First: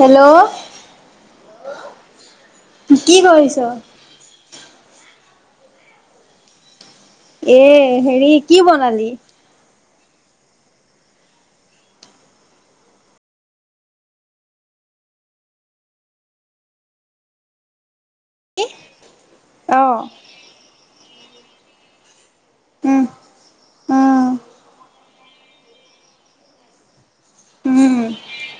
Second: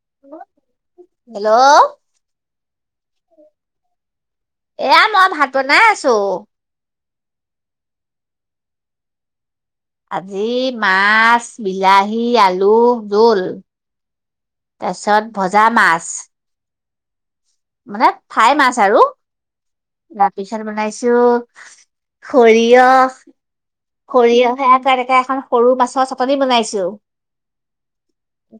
Hello কি কৰিছ? এয়া মই ভাত বনাই আছো। এ হেৰি কি বনালি? আজি মাছ বিলাহী আলু জোল। তাৰপিছত ভজা মাছ। মানে ফাই মাছ আৰু অ', তাৰপিছত বনাইছো সৰিয়হ, উম, উম, সৰিয়হে আ এনেকে এখন সৰু মাছৰ চাটনি বনাইছো উম,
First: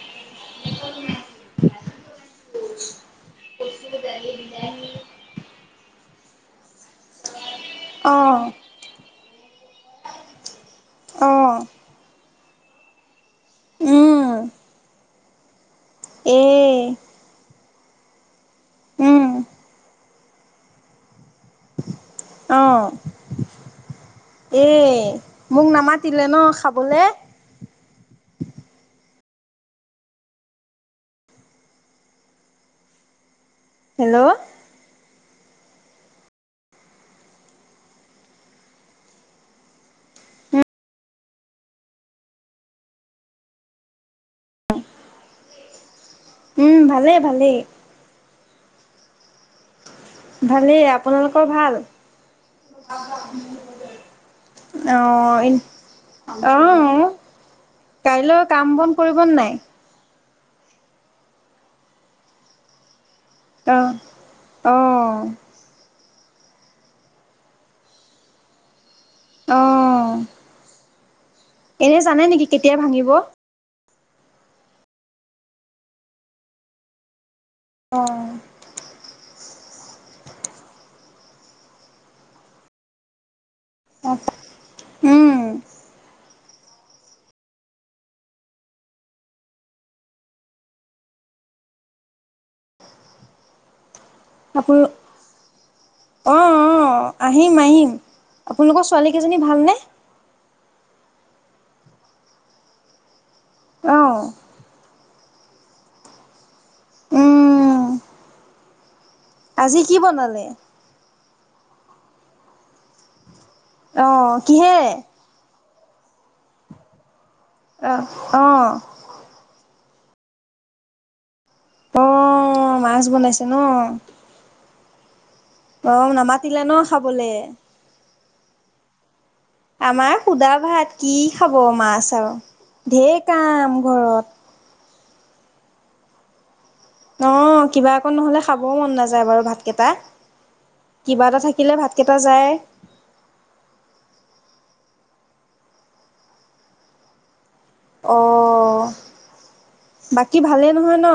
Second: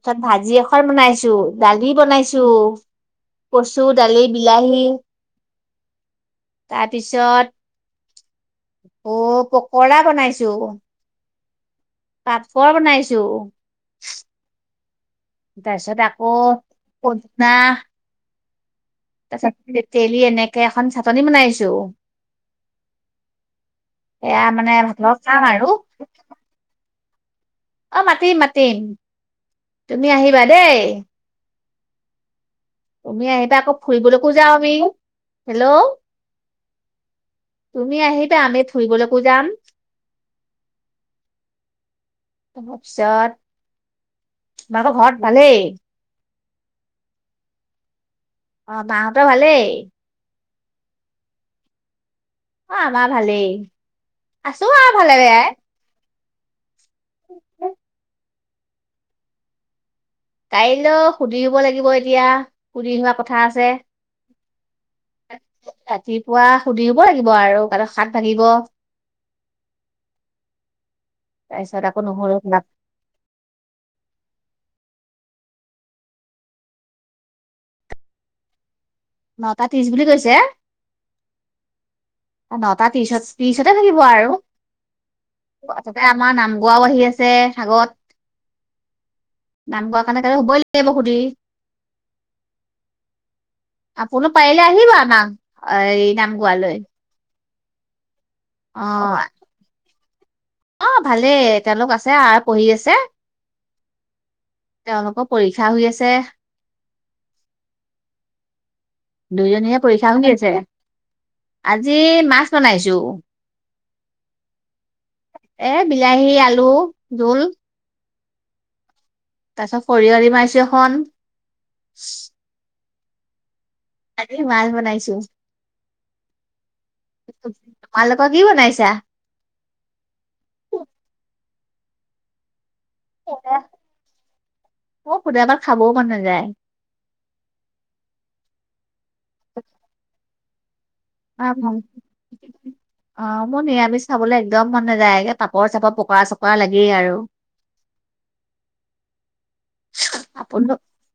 তাৰপিছত ভাজি এখন বনাইছো দালি বনাইছো। কচু, দালি, বিলাহী তাৰপিছত অ', অ পকৰা বনাইছো অ', পাপৰ বনাইছো। উম, তাৰপিছত আকৌ এ, পদিনা উম, তাৰছত তেতেলী এনেকে এখন চাটনি বনাইছো। অঁ সেয়া এ মানে ভাতৰ খাম মোক আৰু নামাতিলে ন, খাবলে? অ মাতিম মাতিম তুমি আহিবা দেই। তুমি আহিবা আকৌ হেল্ল' ফুৰিবলৈকো যাওঁ আমি হেল্ল'। তুমি আহিবা আমি ফুৰিবলৈকো যাম। উম, তাৰপিছত মাকৰ ঘৰত ভালেই। উম ভালেই ভালেই। অ মাহতৰ ভালেই। ভালেই আপোনালোকৰ ভাল? অ আমাৰ ভালেই আছো আৰু ভালে বেয়াই অহঁ। আহ কাইলৈ কাম বন কৰিব ন নাই। কাইলৈও সুধি আহব লাগিব এতিয়া সুধি হোৱা কথা। আছে অ, অ। ৰাতিপুৱা সুধব লাগিব আৰু ক হাত ভাঙিব। অ তাৰপিছত এনে আকৌ জানে নহৰু নেকি কেতিয়া ভাঙিব। অ। নটা ত্ৰিশ বুলি কৈছে নটা ত্ৰিশত। তিছতে থাকিব আৰু উম, তে আমাৰ নামঘৰাও আহি আছে আগত। নাম গোৱাৰ কাৰণে হ'বই লাগিব সুধি আপুনি পাৰিলে আপোন আহিব আনাম এই নাম- নাম অ', গোৱালৈ। অ', আহিম- আহিম অ আপোনালোকৰ ছোৱালীকেইজনী ভালনে? অহ, ভালেই তেওঁলোক আছে আ পঢ়ি আছে। অহ তেওঁলোকৰ পৰীক্ষা হৈ আছে উম আজি দুইজনীয়ে কি পৰীক্ষা শুধি বনালে? আছে আজি মাছ বনাইছো। অহ, কিহে? এ' বিলাহী -আলু জুল। অহ -অহ চব খৰিয় দি মাৰিছো এখন। অহ, মাছ বনাইছে ন'। আজি মাছ বনাইছো। অহ, নামাতিলে ন' খাবলে? তোমালোকৰ কি বনাইছা আমাৰ সুদা ভাত কি খাব মাছ আৰু ঢেৰ কাম ঘৰত। মই সোধা ভাত খাবও মন নাযায়। অহ, কিবা অকণ নহলে খাবও মন নাযায় বাৰু ভাতকেইটা। কিবা এটা অহ, থাকিলে ভাতকেইটা যায়। [unintelligible] মই নিৰামিছ খাবলে একদম মন নাযায়ে পাপৰ -চাপৰ, পকৰা- চকৰা লাগেই আৰু। অ', [unintelligible] বাকী ভালেই নহয় ন?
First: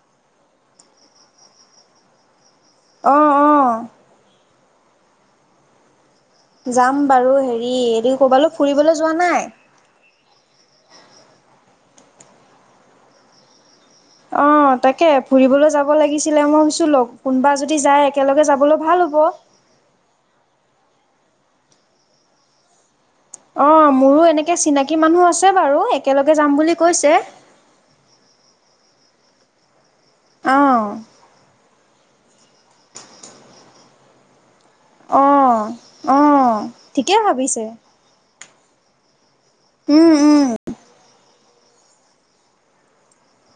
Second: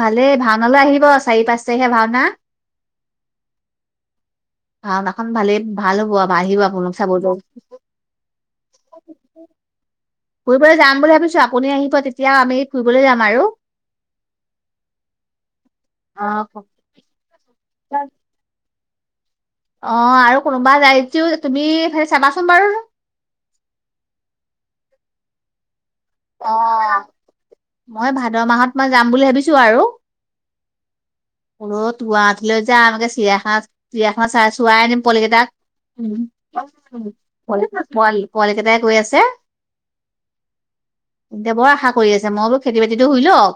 ভালেই ভাওনা লৈ আহিব। চাৰি- পাঁচ তাৰিখে ভাওনা। অহ - অহ ভাওনাখন ভালেই -ভাল হ'ব। আৰু আহিব আপোনালোক যাম বাৰু চাবলৈ হেৰি এইটো ক'বালো ফুৰিবলৈ যোৱা নাই? ফুৰিবলৈ যাম বুলি ভাবিছো আপুনি আহিব তেতিয়া আমি ফুৰিবলৈ যাম আৰু। অহ, তাকে ফুৰিবলৈ যাব অ লাগিছিলে মই ভাবিছোঁ লগ কোনোবা যদি যায় একেলগে যাবলৈ ভাল হ'ব। অহ, আৰু কোনোবা যাই যদিও তুমি হেই চাবাচোন বাৰু। অহ, মোৰো এনেকে চিনাকী মানুহ আছে বাৰু একেলগে যাম বুলি কৈছে। দহ মাহত মই যাম বুলি ভাবিছো আৰু। আ -ও গুৱাহাটীলৈ যা আগতে চিৰিয়াখানা- চিৰিয়াখানা চাই চোৱাই আনিম অ পোৱালি কেইটাক। অ ঠিকে ভাবিছে পোৱালি কেইটাই কৈ আছে। উম- উম সিহঁতে বৰ আশা কৰি আছে মই বোলো খেতি -বাতিতো হুই লওক।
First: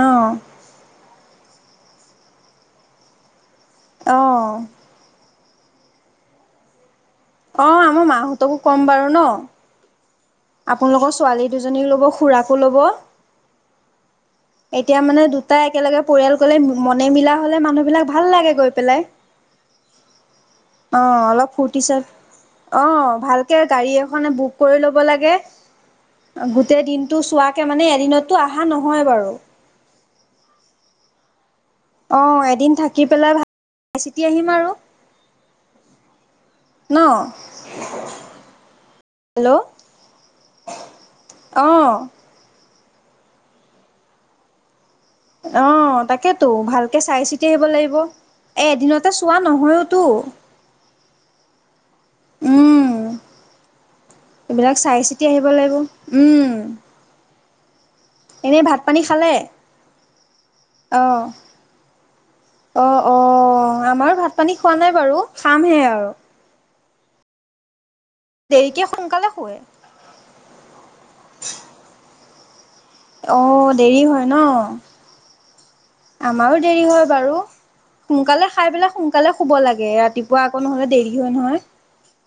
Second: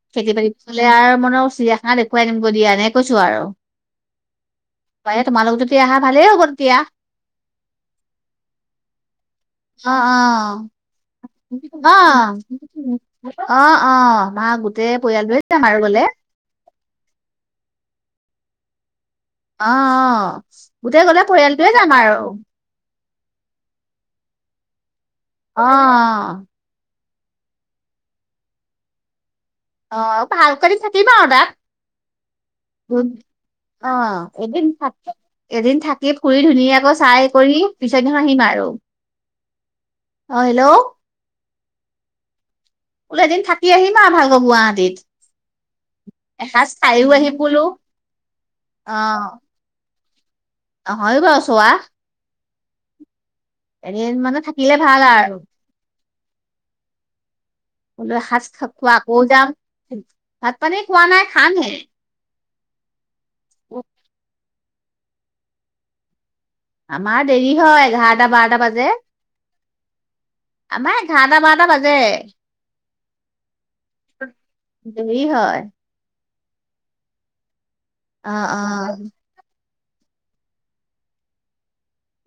অ খেতি -বাতি হ'লে আৰু মনৰ চিৰিয়াখানা দেখুৱাই আনিম গৈ দিয়া এনেকে কৈছো আৰু। অ পাৰিলে তোমালোক যদি আহা ভালেই হ'ব তেতিয়া।। অহ, আমাৰ মাহঁতকো কম বাৰু ন'? অ', আপোনালোকৰ ছোৱালী দুজনীক - অ', অহ ল'ব খুৰাকো ল'ব। -অহ -অহ- অহ -অহ ভা গোটেই পৰিয়ালটোৱে যাম তাই আৰু একেলগে গ'লে পৰিয়াল গ'লে মনে মিলা হলে মানুহবিলাক ভাল লাগে গৈ পেলাই। অ', -অ', গোটেই অ', গলে অলপ পৰিয়ালটোৱে ফূৰ্তি যাম চত আৰু। অ', ভালকে গাড়ী এখনে বুক কৰি ল'ব লাগে অ গোটেই দিন টো চোৱাকে মানে এদিনততো আহা নহয় বাৰু। অহ, ভাল কৰি থাকিম আৰু তাত। অহ, এদিন থাকি পেলাই ভা অহ, এদিন থাকি- এদিন থাকি ফুৰি ধুনীয়াকৈ ন চাই কৰি পিছতদিনাখন আহিম আৰু। হেল্ল'! অ হেল্ল'! অঁ। বোলো এদিন থাকি আহিম আৰু ভালকৈ গুৱাহাটীত। অ তাকেতো এসাঁজ ভালকে খাইও চাই আহি চিতি বোলো আহিব লাগিব, এ এদিনতে চোৱা নহয়ও টো। নহয় বাৰু চোৱা। উম। এদিন মানে থাকিলে এইবিলাক চাই ভাল চিতি আৰু আহিব লাগিব। উম। বোলো এসাঁজ এনেই ভাত পানী খোৱাকো খালে? যাম। ভাত পানী খোৱা নাই অ', খামহে। অ অ আমাৰো ভাত পানী খোৱা নাই বাৰু খামহে আৰু। আমাৰ দেৰি হয় এঘাৰ টা বাৰটা দেৰিকে বাজে সোনকালে শুৱে। আমাৰ এঘাৰটা বাৰটা বাজে। অহ দেৰি হয় দেৰি হয় ন? আমাৰো দেৰি হয় বাৰু অ সোনকালে অ খাই পেলাই সোনকালে শুব লাগে। এ ৰাতিপুৱা আকৌ নহলে দেৰি হয় নহয়।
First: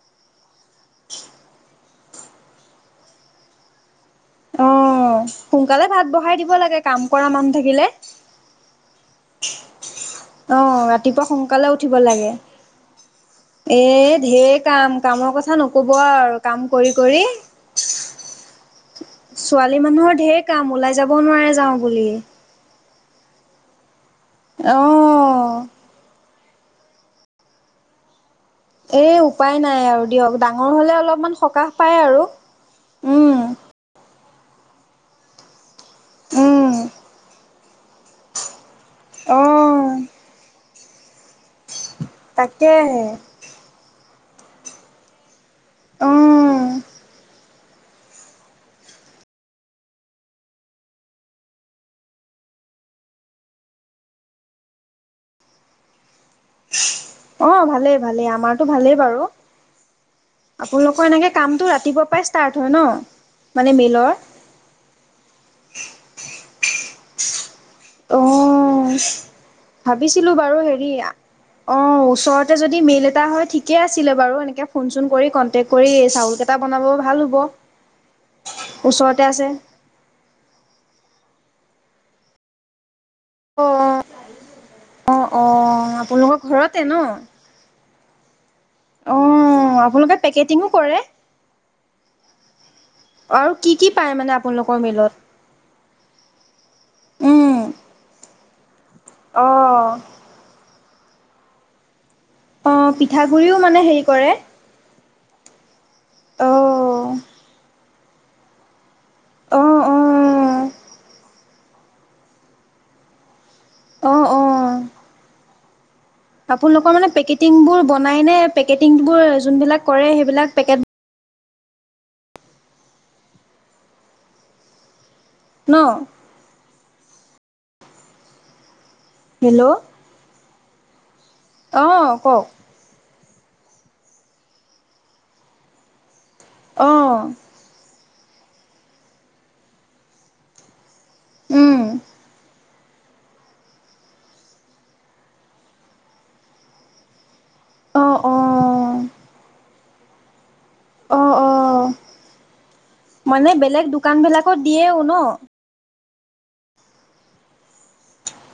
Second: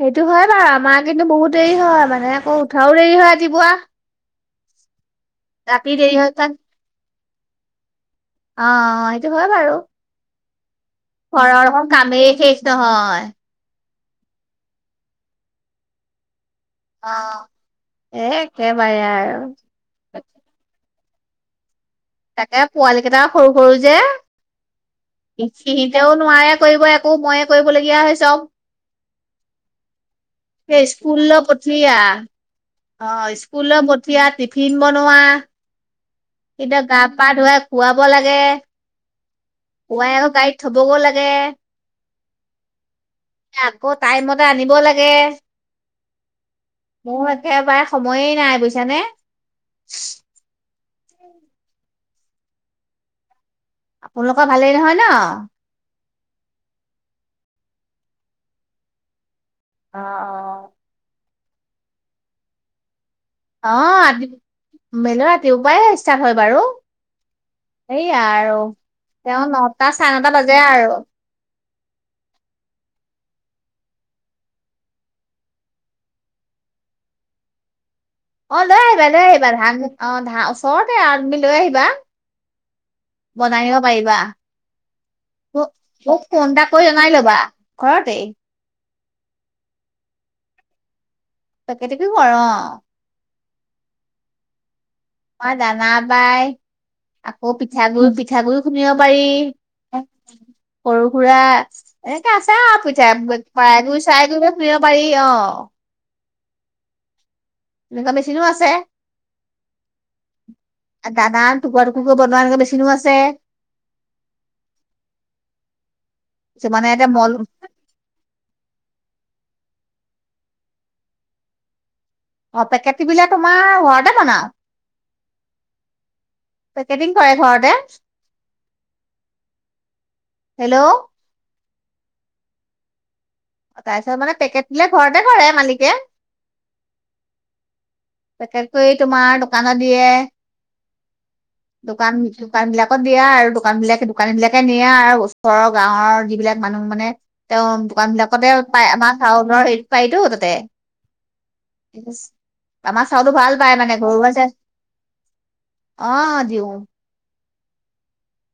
সেইটো হয় বাৰু আমাৰ কিন্তু বহুত দেৰি হয় মানে আকৌ উঠাও দেৰি হয় ৰাতিপুৱা। অ' সোনকালে ৰাতি ভাত দেৰি হয় বহাই তাত দিব লাগে কাম কৰা মানুহ থাকিলে। অ সেইটো হয় বাৰু অ ৰাতিপুৱা ঘৰৰ সোনকালে এখন উঠিব লাগে, কামেই শেষ নহয় এ ধেৰ‌কাম, কামৰ কথা নকব আৰু কাম কৰি অ কৰি এ একেবাৰে আৰু ছোৱালী মানুহৰ ধেৰ কাম ওলাই যাবও নোৱাৰে যাওঁ বুলি। তাকে পোৱালি কেইটাও সৰু সৰু যে, অ' সিহিতেও নোৱাৰে কৰিব একো ময়ে কৰিবলগীয়া হৈ চব। এ উপায় নাই আৰু দিয়ক ডাঙৰ সেই হলে অলপমান স্কুললৈ সকাহ পঠিয়া পায় আৰু। অ উম স্কুললৈ পঠিয়া, টিফিন বনোৱা। উম কিবা গা পা ধুৱাই খুৱাব লাগে। অ' পুৱাই আকৌ গাড়ীত থবগৈ লাগে, তাকেহে। আকৌ টাইমতে আনিব লাগে। অঁ। মোৰ একেবাৰে সময়েই নাই বুজিছানে? উম। আপোনালোকৰ ভালেই নহয় ন? অ ভালেই ভালেই আমাৰতো ভালেই বাৰু অ', আপোনালোকৰ এনেকে। কামটো ৰাতিপুৱা পৰাই ষ্টাৰ্ট হয় ন। মানে অ মিলৰ? আতি মেলা ৰাতি পৰাই ষ্টাৰ্ট হয় বাৰু। সেয়া আৰু অ', তেওঁ নটা চাৰে নটা ভাবিছিলোঁ বাৰু বাজে হেৰি আৰু। অ ওচৰতে যদি মেইল এটা হয় ঠিকে আছিলে বাৰু এনেকে ফোন চোন কৰি কণ্টেক্ট কৰি চাউলকেইটা। বনাব ভাল হ'ব। [inaudible] অ লৈ আহিবা ওচৰতে লৈ আছে। আহিবা ধান আহ ধা ওচৰতে আৰু তুমি লৈ আহিবা। বনাইনিব অ', পাৰিবা। অ', হো অ', মোক আপোনালোকৰ ফোন এটা ঘৰতে কৰি জনাই ন'? ল'বা ঘৰতে। অ আপোনালোকে পেকেটিঙো কৰে। পেকেটিঙো কৰো অ। আৰু কি কি পায় মানে আপোনালোকৰ মিলত। মই দানা বাই উম, শুনিব পাৰি অ', সৰু সুৰা। এনেকে আছে আৰু অ', পিঠাই প পিঠাগুৰিও মানে কৰাই হেৰি গুৰি চাৰাই কৰে? গুৰি খুন্দীব পাৰি অ। অ'। এনেকুৱা মেচিনো আছে। অ', অ', দানা টুকুৰা টুকুৰক বনোৱা মেচিনো আছে। অ অ। কিছুমানে আপোনালোকৰ এতিয়া মানে মল পেকেটিংবোৰ বনাই নে পেকেটিংবোৰ যোনবিলাক [unintelligible] কৰে সেইবিলাক পেকেট। অ পেকেটি বিলাক তোমাৰ ঘৰতে বনাও। ন। পেকেটিং কৰে ঘৰতে। হেল্ল'। হেল্ল'। অ কওক। তাৰপিছত মানে পেকেট বিলাক ঘৰতে ধৰে মালিকে। অ পেকট কৰি তোমাৰ দোকানত দিয়ে উম, দোকান। দোকান বিলাকত দিয়া আৰু দোকান বিলাক দোকানী বিলাকে নিয়া আৰু ওচৰৰ গাঁৱৰ যিবিলাক মানুহ মানে। তেওঁ দোকান অ', বিলাকতে পাই অ', আমাৰ গাঁওৰ হেৰিত পায়তো তাতে। অ', অ'। হচ [unintelligible] আমাৰ চাউলো ভাল পায় বেলেগ মানে ঘৰু আছে দোকানবিলাকত দিয়েও ন অ দিওঁ।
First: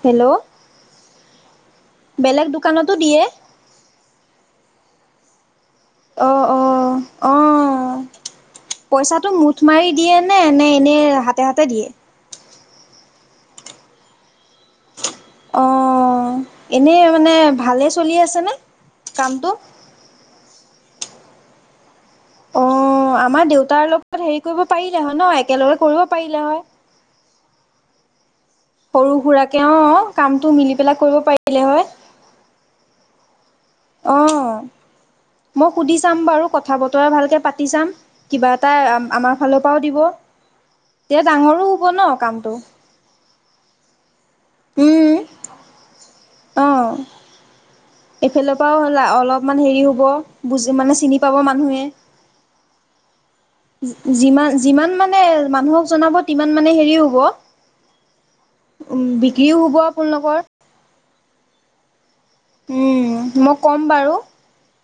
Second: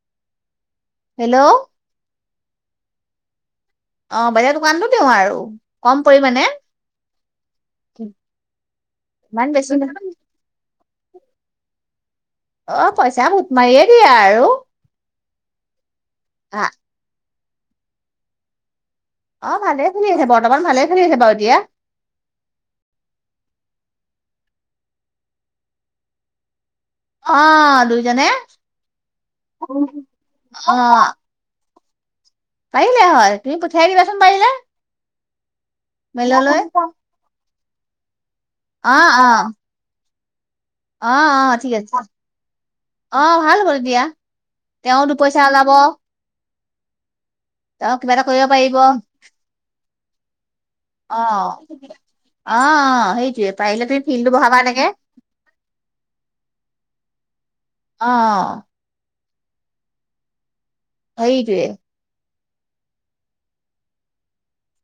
হেল্ল'। হেল্ল'। বেলেগ দোকানতো দিয়ে। অ বাহিৰ দোকানটো দিওঁ আৰু। কম অ পৰিমাণে অ অ পইচাটো ইমান মুঠ বেছি মাৰি দিয়ে নে নে। এ হাতে হাতে দিয়ে। অ পইচা ভোক মাৰিয়ে দিয়া আৰু। অ এনেই মানে ভালে চলি আছেনে। কামটো? অ ভালে খেলি আছে বৰ্তমান ভালে খেল আছে বাৰু এতিয়া। অ আমাৰ দেউতাৰ লগত হেৰি কৰিব পাৰিলে হয় ন একেলগে কৰিব পাৰিলে হয়। অ দুইজনে। সৰু সুৰাকে কে অ কামটো অ মিলি পেলাই কৰিব পাৰিলে হয়। ইলে হয় তুমি পঠিয়াই দিবাচোন পাৰিলে। অ', মই সুধি চাম বাৰু মেললৈ কথা বতৰা ভালকে পাতি চাম কিবা এটা অ অ আমাৰ ফালৰ পৰাও দিব। অ তেতিয়া অ ডাঙৰো ঠিক হ'ব আছে ন কামটো। অ ভাল হ'ব তেতিয়া। তেওঁ দুপইচা ওলাব। আহ তেওঁ কিবা এটা কৰিব এইফালৰ পাৰিব পৰাও অ হ'ল অলপমান হেৰি হ'ব বুজ মানে অ চিনি পাব মানুহে অ সেই যিমান যিমান মানে মানুহক জনাব সিমান মানে হেৰি হ'ব। অ কি হ'ব আপোনালোকৰ সেইটোৱেই উম মই কম বাৰু।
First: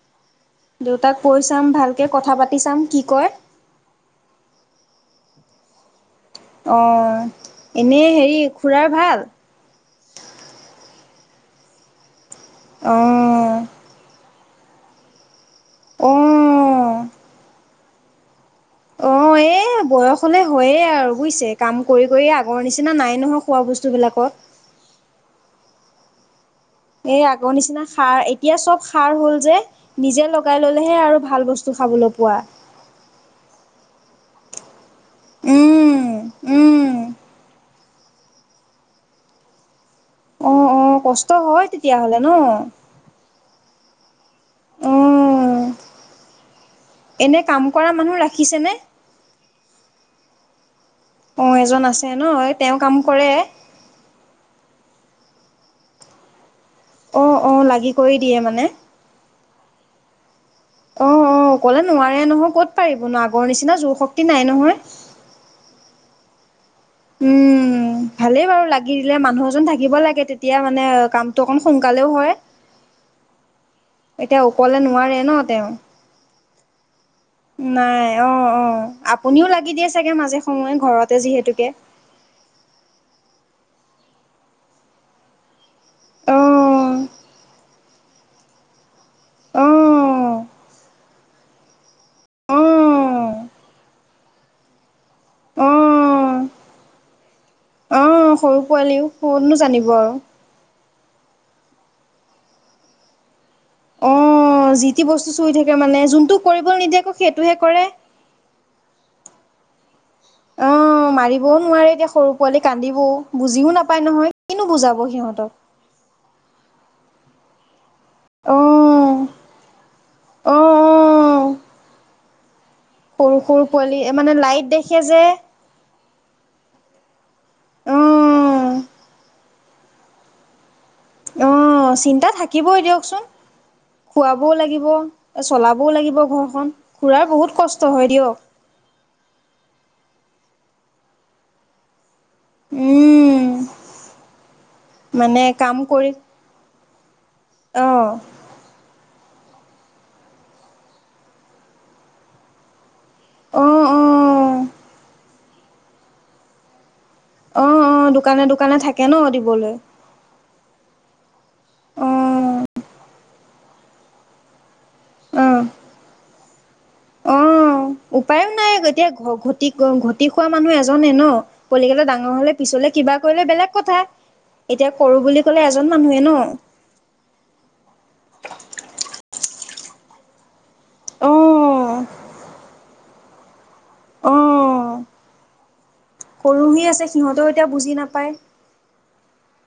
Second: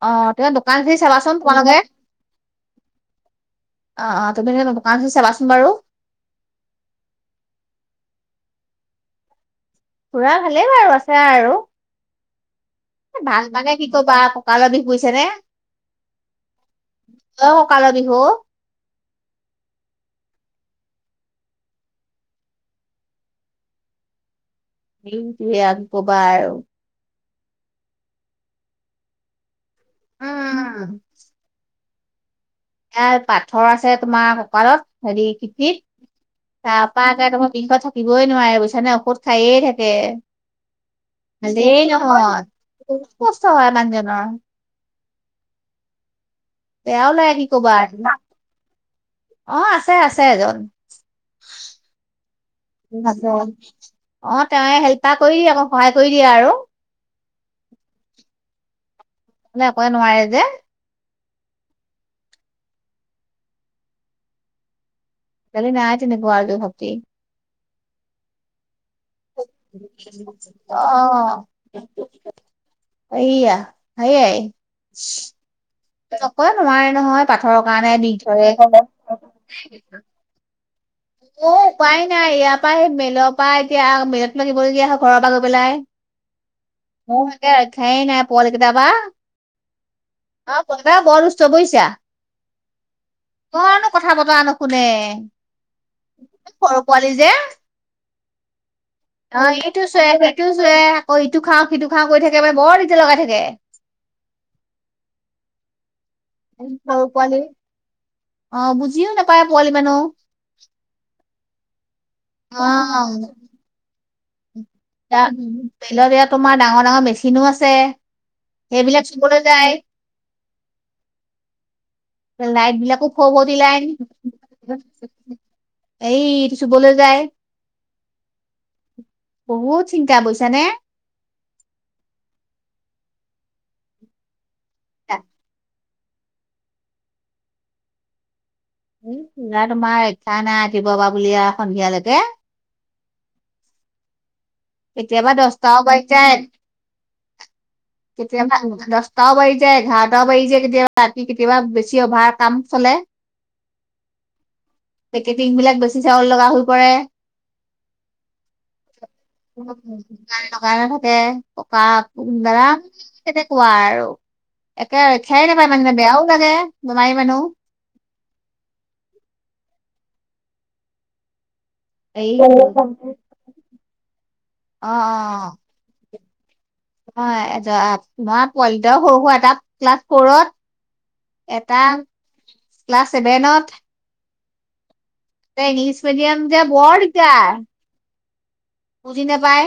অ ত দোকান ধৰি দেউতাক কৈ চাবাচোন চাম তোমালোকে। ভালকে কথা পাতি চাম কি কয়। অ অ তুমি দোকান চাবাচোন বাৰু অ এনে হেৰি খুৰাৰ ভাল? খুৰা ভালেই বাৰু আছে আৰু ভাল অ', ভানে কি কবা আক ককালৰ বিষ হৈছে অ'। অ ককালৰ বিষ অ এ বয়স হলে হয়য়ে আৰু বুজিছে কাম কৰি কৰি আগৰ নিচিনা নাই নহয়। খোৱা ব বস্তুবিলাকত সেইটো আৰু কি কবা আৰু এই আগৰ নিচিনা সাৰ এতিয়া চব সাৰ হ'ল যে নিজে লগাই উম ললেহে আৰু ভাল বস্তু খাবলৈ পোৱা ইয়াৰ পাথৰ আছে তোমাৰ কপালত হেৰি কিতনীত। উম, উম। তাপা এদখত বিষত থাকিবই নোৱাৰে বুইছানে ঔষধ খায়ে থাকে। অ', অ', কষ্ট হয় ভালেই তেতিয়াহ'লে ন? নহয়। বহুত কষ্ট হয় মানুহজনৰ অ'। বেয়া লাগে এনে কি কাম কবা কৰা মানুহ ৰাখিছেনে? অ আছে আছে এজন অ এজন আছে নহ তেওঁ কাম কৰে তেওঁ হেল্পা কৰি দিয়ে আকৌ সহায় কৰি দিয়ে আৰু। অ অ লাগি কৰি দিয়ে মানে মানে একোৱে নোৱাৰে যে অ অ ক'লে নোৱাৰে নহয় ক'ত পাৰিব ন আগৰ নিচিনা জোৰ শক্তি নাই নহয়। কালি নাই তেনেকুৱা আৰু শক্তি। উম ভালেই বাৰু লাগি দিলে মানুহ এজন থাকিব লাগে। তেতিয়া অ মানে কামতটো অকমান সোনকালেও হয়। সেইয়া। এতিয়া অকলে নোৱাৰে ন তেওঁ নকৰে নোৱাৰে নহয় পাথৰৰ কাৰণে নাই বিষ অ অ আপুনিও লাগি দিয়ে ধৰে চাগে মাজে সময়ে ঘৰতে অ যিহেতুকে। উপায় নাই ইয়াৰ পৰা সেই মেইেলৰ পৰা এতিয়া মেলত লাগিবলগীয়া হয় ঘৰৰ পৰা গৈ পেলাই। অ মোৰ একে ৰক্ষাই নাই পোৱালি কেইটাবা অ অ পতা বচ বৈছা অ অকনো কথা বতৰা নুশুনে। অ সৰু পোৱালি যে। অ অ সৰু পোৱালিও ক'তনো এইটো জানিব চুৱে আৰু। সেইটো চুৱে আকৌ ইটো খাও সিটো খাৱ কৰি থাকে বা বৰ তেতিয়া লগাই থাকে। অ যি টি বস্তু চুই থাকে মানে যোনটো কৰিব নিদিয়ে সৰু আকৌ পোৱালি সেইটোহে কৰে। অ বুজিও নাপায় পোৱালি মানুহ। অ মাৰিবও নোৱাৰে এতিয়া সৰু পোৱালি অ কান্দিবও বুজিও নাপায় নহয়। কিনো বুজাব এ সিহঁতক। মেলত এয়া তোমাৰ ডাঙৰ ৰ মেচিনো আছে। সেই বিলাক অ', চুবলৈ যায়। অ', অ', লাইট বিলাকো সৰু খবতি সৰু লাই পোৱালি মানে লাইট দেখে যে এই চুবলৈ যায়। অ', বহুত চিন্তা বুজিছানে? অ চিন্তা থাকিবই দিয়কচোন খুৱাবও লাগিব, চলাব লাগিব ঘৰখন। খুুৰাৰ বহুত কষ্ট হয় দিয়ক। এ পূজা তোমাৰ ইচ্ছা নাই ৰাতিপুৱা পা বুলি আৰু সন্ধিয়ালৈকে উম কেতিয়াবা মানে দহটা কাম অ বাজি কৰি যাই অ', কেতিয়াবা দহ টাও বাজিছে যায় এঘাৰটাও বাজিছে কেতিয়াবা ৰাতি কেতিয়াবা বেছি অভাৰ কাম চলে। অঁ অঁ টিং বিলাক বেছি চাউল লগা হৈ পৰে অ অ দোকানে দোকানে থাকে ন দিবলৈ দোকানে দোকানে থাকে ককা অ দাদা তেনেকুৱা আৰু একে অ ৰক্ষাই নাপায় মানে বেয়াও লাগে বেমাৰী অ মানুহ উপায়ো নাই এতিয়া ঘ ঘটি ঘটি খোৱা মানুহ এজনে ন পুৱালিকেটা এই ডাঙৰ হলে অ', পিছলে কিবা কৰিলে বেলেগ কথা এতিয়া কৰো বুলি অ', কলে এজন মানুহে ন অ এ তোমাৰ পোৱালি সৰু সু এটা ক্লাছ ফৰত অ এটা ক্লাছ ছেভেনত অ ত ইংলিছ মিডিয়াম যে সৰু হৈ বৰ্ড আছে সিহঁতেও যায় এতিয়া বুজি নাপায় বুজি নাপায়